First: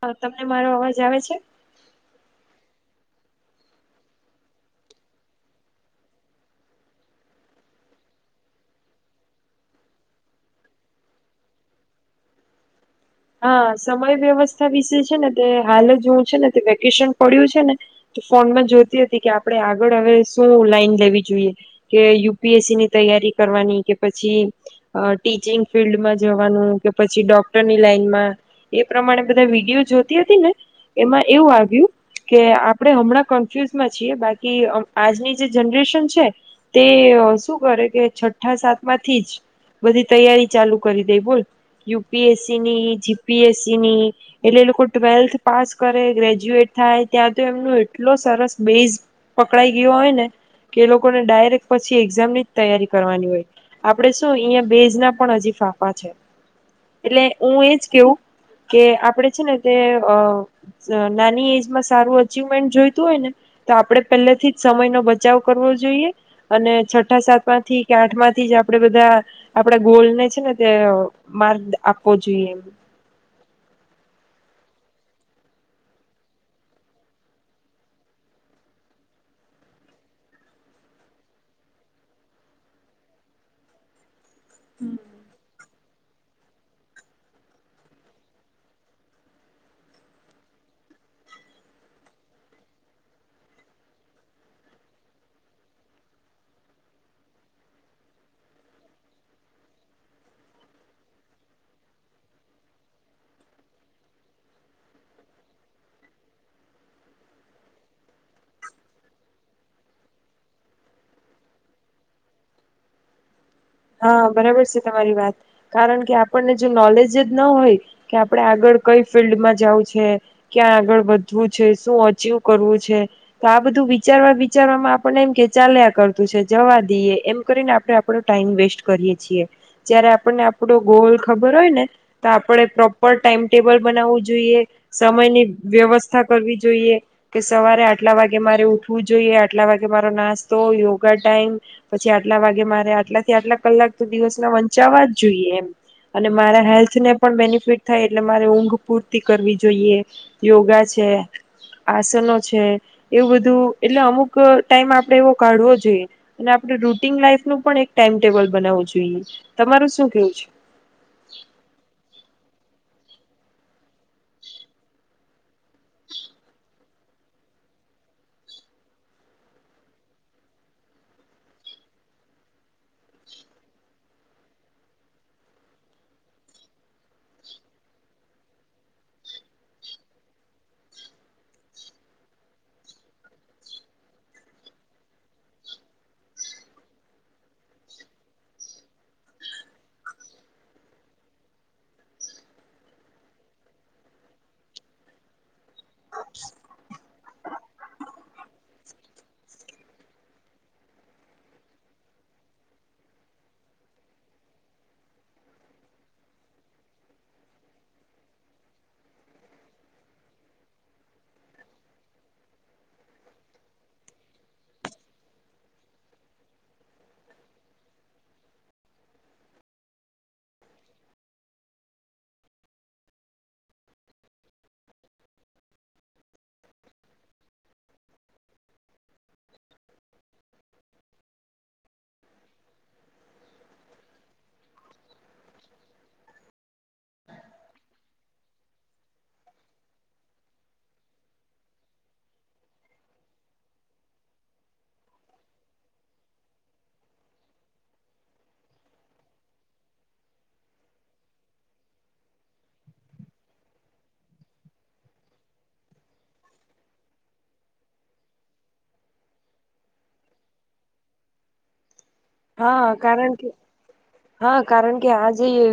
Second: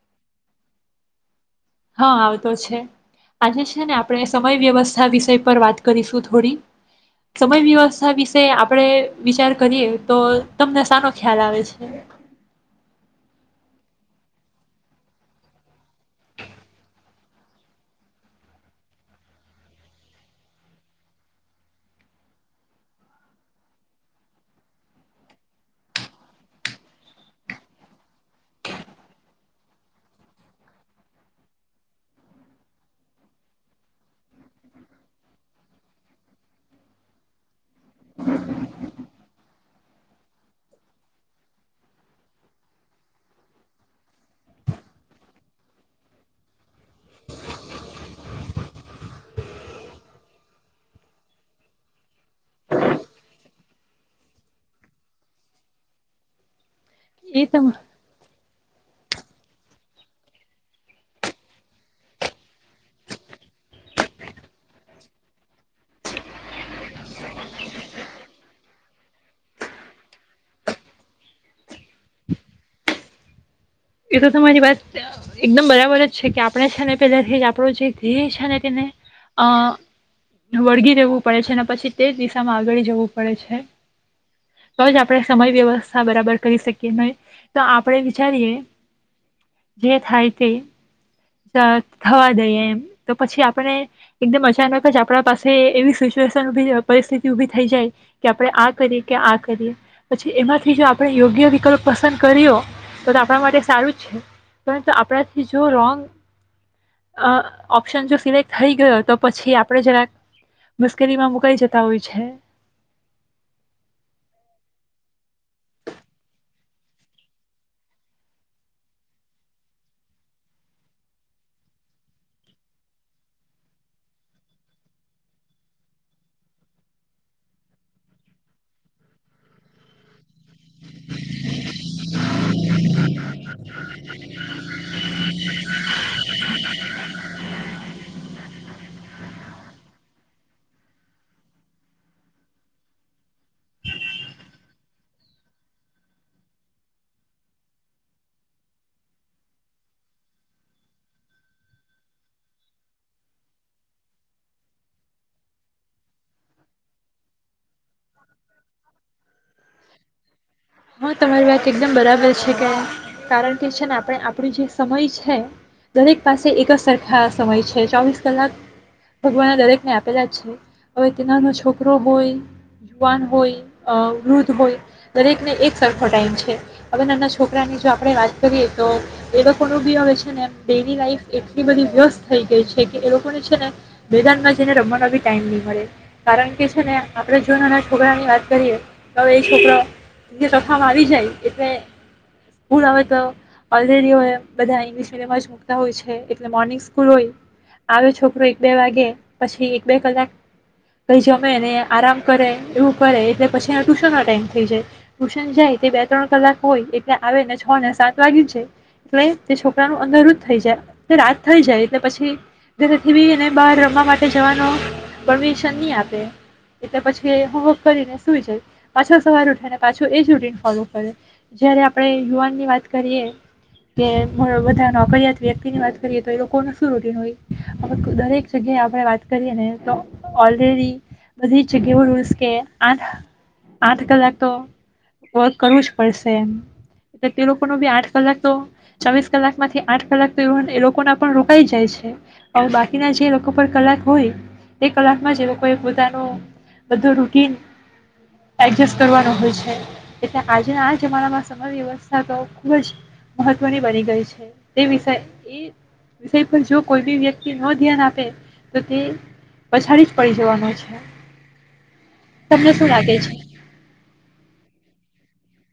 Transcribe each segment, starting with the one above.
હા તમને મારો અવાજ આવે છે. હા આવતો છે આજે છે ને આપણે સમય વ્યવસ્થા વિષય પર વાત કરીશું થોડી સમય વ્યવસ્થા વિશે આપણેે વિચાર કરીએ તો તમને સાનો ખ્યાલ આવે છે. હા સમય વ્યવસ્થા વિશે છે ને તે હાલ જોું છે ને વેકેશન પડ્યું છે ને તો ફોનમાં જોતી હતી કે આપણે આગળ હવે શું લાઈન લેવી જોઈએ કે યુપીએસસીની તૈયારી કરવાની કે પછી ટીચિંગ ફિલ્ડમાં જવાનું કે પછી ડોક્ટરની.. લનમાં એ પ્રમાણે બધા વિડીયો જોતી હતી ને એમાં એવું આવ્યું કે આપણે હમણાં કન્ફ્યુઝમાં છીએ બાકી આજની જે જનરેશન છે તે શું કરે કે છઠ્ઠા સાતમાંથી જ બધી તૈયારી ચાલુ કરી દે બોલ યુપીએસ જીપીએસસી ની એટલે એ લોકો ટ્વેલ્થ પાસ કરે ગ્રેજ્યુએટ થાય ત્યાં તો એમનું એટલો સરસ બેસ પકડાઈ ગયો હોય ને કે એ લોકોને ડાયરેક્ટ પછી એક્ઝામની તૈયારી કરવાની હોય આપડે શું અહીંયા બેસ ના પણ હજી ફાફા છે એ તો હું એજ કેવું કે આપડે છે ને તે અ નાની એજમાં સારું અચિવમેન્ટ જોઈતું હોય ને તો આપડે પહેલેથી જ સમય નો બચાવ કરવો જોઈએ અને છઠ્ઠા સાતવા થી કે આઠમાંથી જ આપણેે બધા આપડા ગોલને છે ને તે માર્ગ આપ પોચીએ. એ તો તમારી વાત એકદમ બરાબર જ છે કે આપણે છે ને પેલાથી આપણો જે ધેય છેને તેને અ વળગી જવું પડે છે અને પછી તે જ દિશામાં આગળ જવું પડે છે. તો જ આપડે સમય દેવા. હા બરાબર કરી શકીએ ને તો આપડે વિચારીએ જે થાય તે ત થવા દઈએ. તો પછી આપણે એકદમ અચાનક જ આપણા પાસે એવી સિચ્યુએશન પરિસ્થિતિ ઉભી થઈ જાય કે આપણે આ કરીએ કે આ કરીએ પછી એમાંથી જો આપણે યોગ્ય વિકલ્પ પસંદ કરીયો તો આપણા માટે સારું છે, પરંતુ આપણાથી જો રોંગ અ ઓપ્શન જો સિલેક્ટ થઈ ગયો તો પછી આપણે જરાક મુશ્કેલીમાં મુકાઈ જતા હોય છે. હા બરાબર છે તમારી વાત કારણ કે આપણને જો નોલેજ જ ના હોય કે આપડે આગળ કઈ ફિલ્ડમાં જવું છે, ક્યાં આગળ વધવું છે, શું અચીવ કરવું છે, તો આ બધું વિચારવા વિચારવામાં આપણને એમ કે ચાલ્યા કરતું છે જવા દઈએ એમ કરીને આપણે આપણો ટાઈમ વેસ્ટ સ્ટ કરીએ છીએ. જ્યારે આપણને આપડો ગોલ હોયને તો આપણે પ્રોપર ટાઈમટેબલ બનાવુ જોઈએ, સમયની વ્યવસ્થા કરવી જોઈએ કે સવારે આટલા વાગે મારે ઉઠવું જોઈએ, આટલા વાગે મારો નાસ્તો, યોગા ટાઈમ, પછી આટલા વાગે મારે આટલાથી આટલા કલાક તો દિવસના વંચાવા જ જોઈએ એમ અને મારા હેલ્થને પણ બેનિફિટ થાય એટલે મારે ઊંઘ પૂરતી કરવી જોઈએ. યોગા છે, આસનો છે, એવું બધું એટલે અમુક ટાઈમ આપડે એવો કાઢવો જોઈએ અને આપડ રૂટીન લાઈફ નું પણ એક ટા ટેબલ બનાવુ જોઈએ. તમારું શું કેવું છે? હા તમારી વાત એકદમ બરાબર છે કે કારણ કે છે ને આપણે આપડો જે સમય છે દરેક પાસે એક જ સર ખા સમય છે, ચોવીસ કલાક ભગવાન એ દરેકને આપેલા છે, હવે તે નાનો છોકરો હોય. યુવાન હોય, વૃદ્ધ હોય, દરેકને એક સરખો ટાઈમ છે, હવે નાના છોકરાની જો આપણે વાત કરીએ તો એ લોકોનું બી હવે છે, ને ડેલી લાઈફ એટલી બધી વ્યસ્ત થઈ ગઈ છે, કે એ લોકોને છે, ને મેદાનમાં જઈને રમવાનો બી ટાઈમ નહી મળે કારણ કે છે, ને આપણે જો નાના છોકરાની વાત કરીએ તો હવે એ છોકરાઓ [unintelligible] આવી જાય એટલે સ્કૂલ આવે તો ઓલરેડી હવે બધા ઇંગ્લિશ મીડિયમ જ મૂકતા હોય છે, એટલે મોર્નિંગ સ્કૂલ હોય આવે છોકરો એક બે વાગે પછી એક બે કલાક કઈ જમે ને આરામ કરે એવું કરે એટલે પછી એ ટુશનનો ટાઈમ થઈ જાય ટ્યુશન જાય તે બે ત્રણ કલાક હોય એટલે આવેને છ ને સાત વાગી જાય, એટલે તે છોકરાનું અંધારું થઈ જાય, રાત થઈ જાય એટલે પછીથી ઘરેથી બી ને બહાર રમવા માટે જવાનો પરમિશન નહી આપે. એટલે પછી હોમવર્ક કરીને સુ જાય પાછો સવાર ઉઠે ને પાછો એજ રૂટીન ફોલો કરે જયારે આપણે યુવાનની વાત કરીએ કે બધા નોકરીયાત વ્યક્તિની વાત કરીએ તો એ લોકોનું શું રૂટીન હોય, અમુક દરેક જગ્યાએ આપણે વાત કરીએને તો ઓલરેડી બધી જ જગ્યા ઓ રૂલ્સ કે આઠ આઠ કલાક તો વર્ક કરવું જ પડશે, તો તે લોકોનો બી આઠ કલાક તો ચોવીસ કલાકમાંથી આઠ કલાક તો એ એ લોકોના પણ રોકાઈ જાય છે, તો બાકીના જે લોકો પર કલાક હોય એ કલાકમાં જ એ લોકોએ બધા નો બધું રૂટીન એડજસ્ટ કરવાનો હોય છે, એટલે આજના આ જમાનામાં સમય વ્યવસ્થા તો ખૂબ જ મહત્વની બની ગઈ છે, તે વિષય એ વિષય પર જો કોઈ બી વ્યક્તિ ન ધ્યાન આપે તો તે પછડી જ પડી જવાનું છે. તમને હા શું લાગે છે કારણ કે હા કારણ કે આજ. જે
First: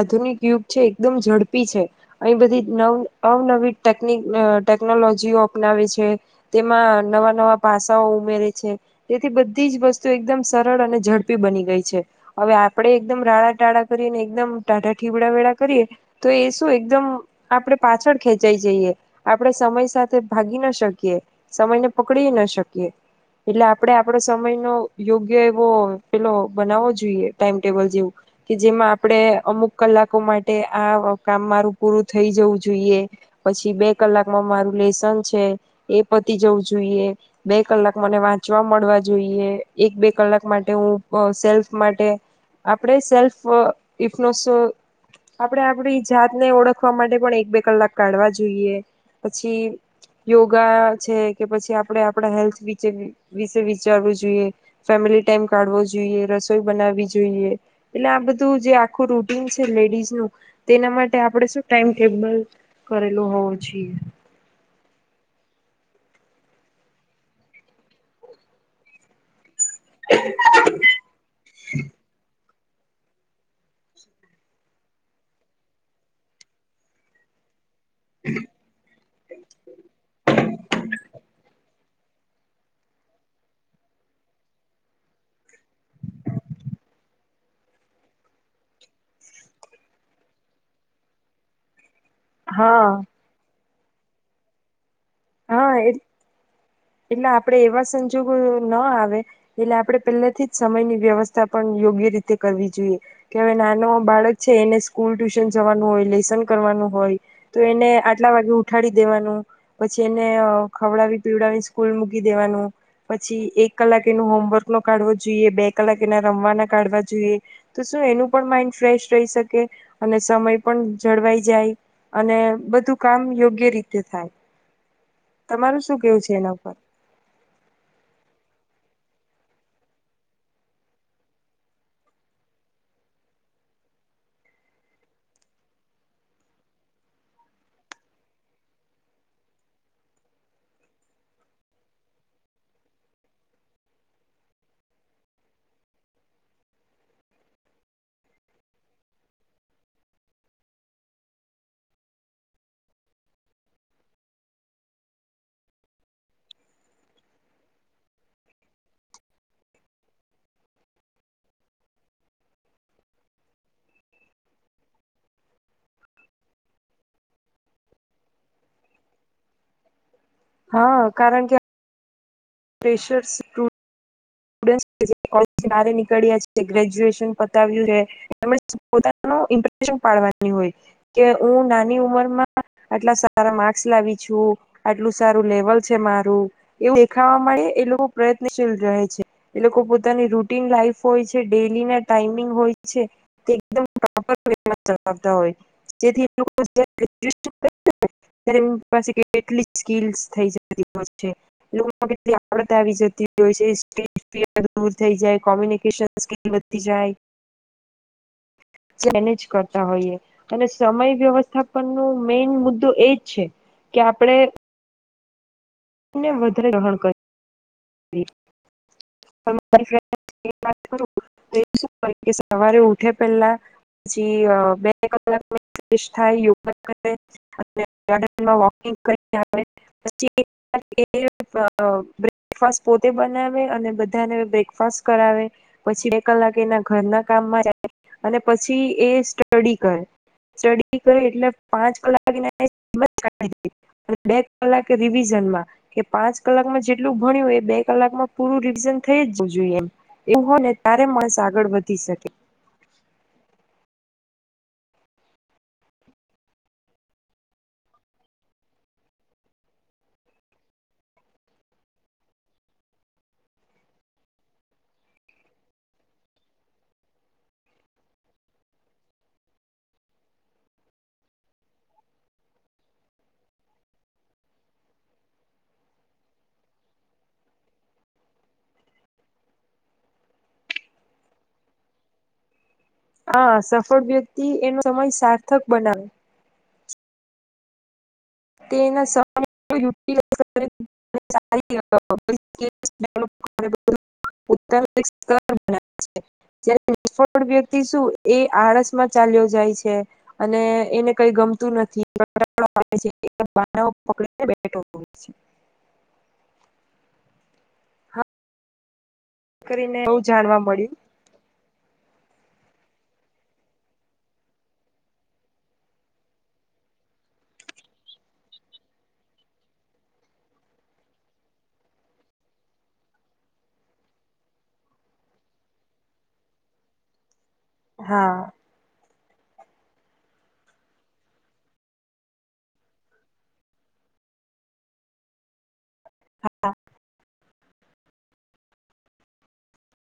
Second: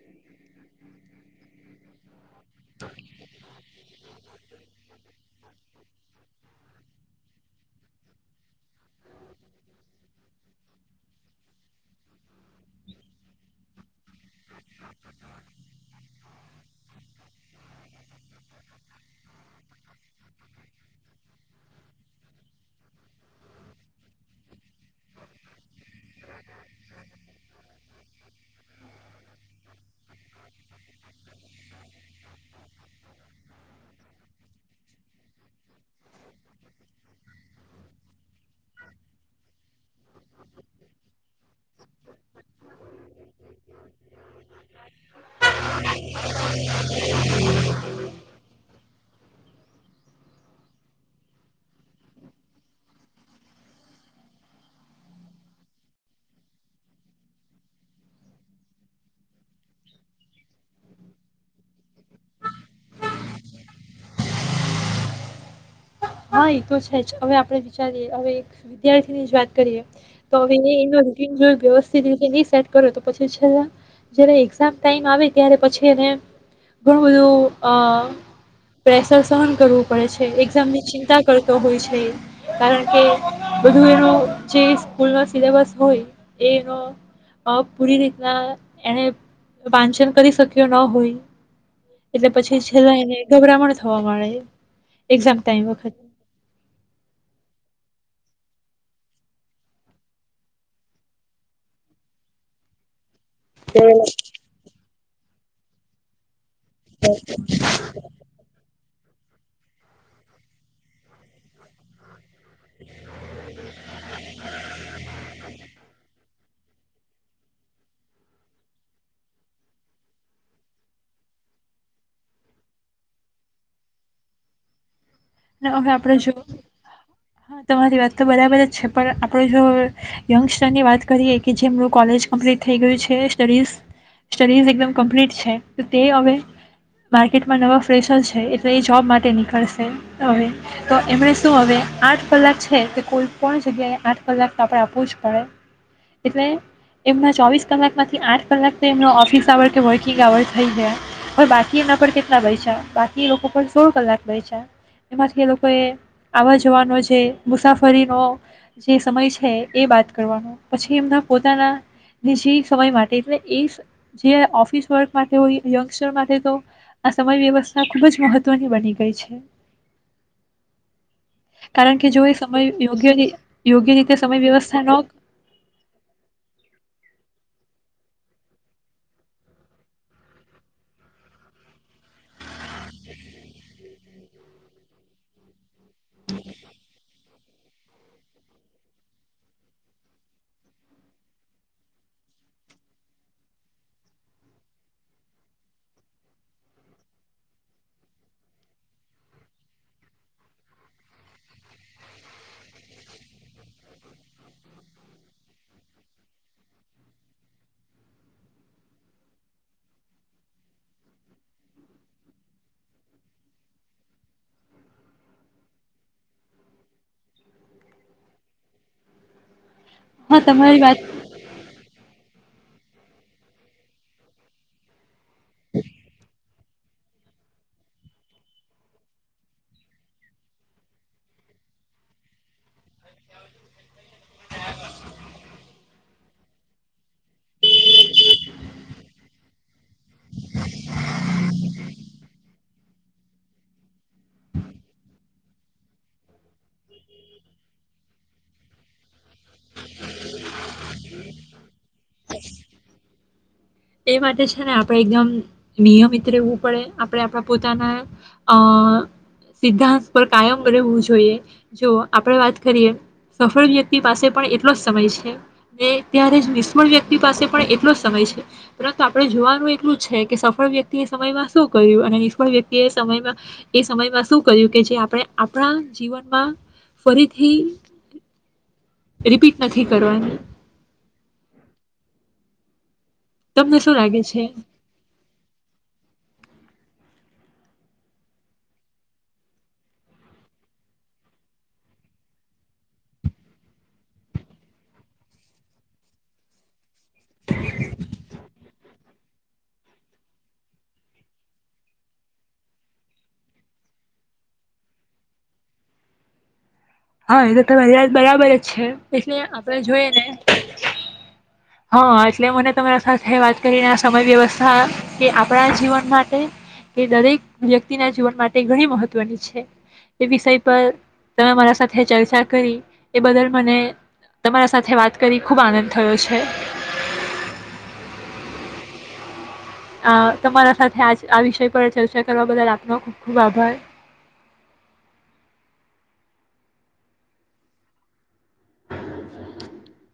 આધુનિક યુગ છે, એકદમ ઝડપી છે. અહી બધી નવ અવનવી ટેકની ટેકનોલોજીઓ અપનાવે છે, તેમાં નવા નવા પાસાઓ ઉમેરે છે, તેથી બધી જ વસ્તુ એકદમ સર સરળ અને ઝડપી બની ગઈ છે, હવે આપણેે એકદમ રાડા ટાળા કરીને એકદમ ટાટા ઠીવડા વેળા કરીએ તો એ શું એકદમ આપણે પાછળ ખેંચાઈ જઈએ આપણે સમય સાથે ભાગી ના શકીએ સમયને પકડી ના શકીએ એટલે આપણે આપણો સમય નો યોગ્ય કે વો પેલો બનાવવો જોઈએ ટાઈમ ટેબલ જેવું કે જેમાં આપણે અમુક કલાકો માટે આ કામ મારું પૂરું થઈ જવું જોઈએ પછી બે કલાકમાં મારું લેસન છે, એ પતી જવું જોઈએ બે કલાક મને વાંચવા મળવા જોઈએ એક બે કલાક માટે હું સેલ્ફ માટે આપણે સેલ્ફ આ [unintelligible] આપણે આપણી જાતને ઓળખવા માટે પણ એક બે કલાક કાઢવા જોઈએ પછી યોગા છે, કે પછી આપણેે આપણા હેલ્થ વિ વિશે વિચારવું જોઈએ. ફેમિલી ટાઈમ કાઢવો જોઈએ રસોઈ બનાવી જોઈએ એટલે આ બધું જે આખું રૂટીન છે, લેડીઝ નું તેના માટે આપણે શું ટાઈમ ટેબલ કરેલું હોવું જોઈએ. હા એ તો છે, જ હવે આપણે વિચારીએ હવે વિદ્યાર્થી ની જ વાત કરીએ તો હવે એ એનું રૂટિન જયુ વ્યવસ્થિત રીતે ની સેટ કરો તો પછી છેલ્લા જ્યારે એક્ઝામ ટાઈમ આવે ત્યારે પછી એને ઘણું એવું અ પ્રેસ. સ સહન કરવું પડે છે, એક્ઝામ ની ચી ચિંતા કરતો હોય છે, કારણ કે બધું એનો જે સ્કૂલ ન સિલેબસ હોય એનો પૂરી રીતના એને વાંચન કરી શક્યો ન હોય. એટલે પછી હા છેલ્લા એને ગભરામણ થવાય. એક્ઝામ ટાઈમ હા એટલે વખતે. એટલે આપણે એવા સંજોગો ના આવે એટલે આપણે પહેલાથી જ સમયની વ્યવસ્થા પણ યોગ્ય રીતે કરવી જોઈએ. કે નાનો બાળક છે, એને સ્કૂલ ટ્યુશન જવાનું હોય, લેસન કરવાનો હોય તો એને આટલા વાગે ઉઠાડી દેવાનું. પછી એને ખવડાવી પીવડાવીને સ્કૂલ મૂકી મૂકી દેવાનું પછી એક કલાક એનું હોમવર્ક નો કાઢવો જોઈએ, બે કલાક એના રમવાના કાઢવા જોઈએ, તો શું એનું પણ માઇન્ડ ફ્રેશ રહી શકે અને સમય પણ જળવાઈ જાય અને બધું કામ યોગ્ય રીતે થાય. અ તમારું હવે શું આપડે કેવું છે જો એના પર હા તમારી વાત તો બરાબર જ છે. પણ આપણે જો યંગસ્ટરની વાત કરીએ કે જેમનું કોલેજ કમ્પ્લીટ થઈ ગયું છે સ્ટડીઝ સ્ટડીઝ એકદમ કમ્પ્લીટ છે તે હવે માર્કેટમાં નવા ફ્રેશર છે એટલે એ જોબ માટે નીકળશે હવે તો એમને શું હવે આઠ કલાક છે તે કોઈ પણ જગ્યાએ આઠ કલાક તો આપડ આપવું જ પડે એટલે એમના ચોવીસ કલાકમાંથી આઠ કલાક એમનો ઓફિસ આવર કે વર્કિંગ આવર થઈ ગયા હવે બાકી એના પર કેટલા બે્યા બાકી લોકો પણ સોળ કલાક બયચા. એમાંથી એ લોકોએ આવવા જવાનો જે મુસાફરીનો જે સમય છે એ બાદ કરવાનો પછી એમના પોતાના નિજી સમય માટે એટલે એ જે ઓફિસ વર્ક માટે હોય યંગસ્ટર માટે તો આ સમય વ્યવસ્થા ખૂબ જ મહત્ત્વની બની ગઈ છે. હા કારણ કે કારણ કે જો એ સમય યોગ્ય પ્રેશર યોગ્ય રીતે સમય વ્યવસ્થા ન [inaudible] નીકળ્યા છે ગ્રેજ્યુએશન આઇવુ રે એમજ પોતાનો ઇન્ટ્રેસ્ટ [inaudible] પાડવાની હોઈ હું નાની ઉમરમાં આટલા સારા માર્સ લાવી છું આટલું સારું લેવલ છે મારું એવું ખાવા માટેે એ લોકો પ્રયત્નશીલ રહે છે. એ લોકો પોની રૂટીન લાઈફ હોય છે ડેલી ના ટાઈમિંગ હોય છે તે એક દમ પ્રોપર વે મા ચલાવતા હોય જેથી. [inaudible] [inaudible] થઈ જાય કોમ્યુનિકન સ્કીલ વધી જાય મેનેજ કરતા હોઈએ અને સમય વ્યવસ્થાપન ન મેન મુદ્દો એજ છે કે આપણે તેમને વધારે ગ્રહણ હા તમારી વાત કર [inaudible] સવારે ઉઠે પહેલા પછી બે કલાક [inaudible] ફર્સ્ટ પોતે બનાવે અને બધાને બ્રેકફાસ્ટ કરાવે પછી બે કલાક એના ઘરના કામમાં જાય અને પછી એ સ્ટડી કરે સ્ટડી કરે એટલે પાંચ કલાક એ બે કલાકે રિવિઝનમાં કે પાંચ કલાકમાં એટલું ભણ્યું એ બે કલાકમાં પૂરું રિવિઝન થઈ જવું જોઈએ એમ એવું હો ને ત્યારે માણસ આગળ વધી શકે. એ માટે છે ને આપણે એકદમ નિયમિત રહેવું પડે આપણે આપણા પોતાના અ સિદ્ધાંત પર કાયમ રહેવું જોઈએ. જો આપણે વાત કરીએ સફળ વ્યક્તિ પાસે પણ એટલો સમય છે ને ત્યારે જ નિષ્ફળ વ્યક્તિ પાસે પણ એટલો સમય છે. પરંતુ આપણે જોવાનું એટલું જ છે કે સફળ વ્યક્તિ એ સમયમાં શું કર્યું અને નિષ્ફળ વ્યક્તિ એ સમયમાં એ સમયમાં શું કર્યું કે જે આપણે આપણા જીવનમાં ફરીથી રિપીટ નથી કરવાની. હા તમને શું સફળ લાગે વ્યક્તિ છે એનો સમય સાર્થક બનાવે. તે એના સમયનું યુટિલાઇઝ [inaudible] નિષ્ફળ વ્યક્તિ શું એ આળસમાં ચાલ્યો જાય છે અને એને કઈ ગમતું નથી [inaudible] ને [inaudible] હા એ હ એઆટ બરાબર જ છે એટલે આપડે કરીને જોઈ બહુ ને જાણવા મળ્યું હા એટલે મને તમારા સાથે વાત કરીને આ સમય વ્યવસ્થા કે આપણા જીવન માટે કે દરેક વ્યક્તિના જીવન માટે ઘણી મહત્વની છે એ વિષય પર તમે મારા સાથે ચર્ચા કરી એ બદલ મને તમારા સાથે વાત કરી ખૂબ આનંદ થયો છે. હા. આ તમારા સાથે આજ આ વિષય પર ચર્ચા કરવા બદલ આપનો ખુબ ખુબ આભાર. [inaudible]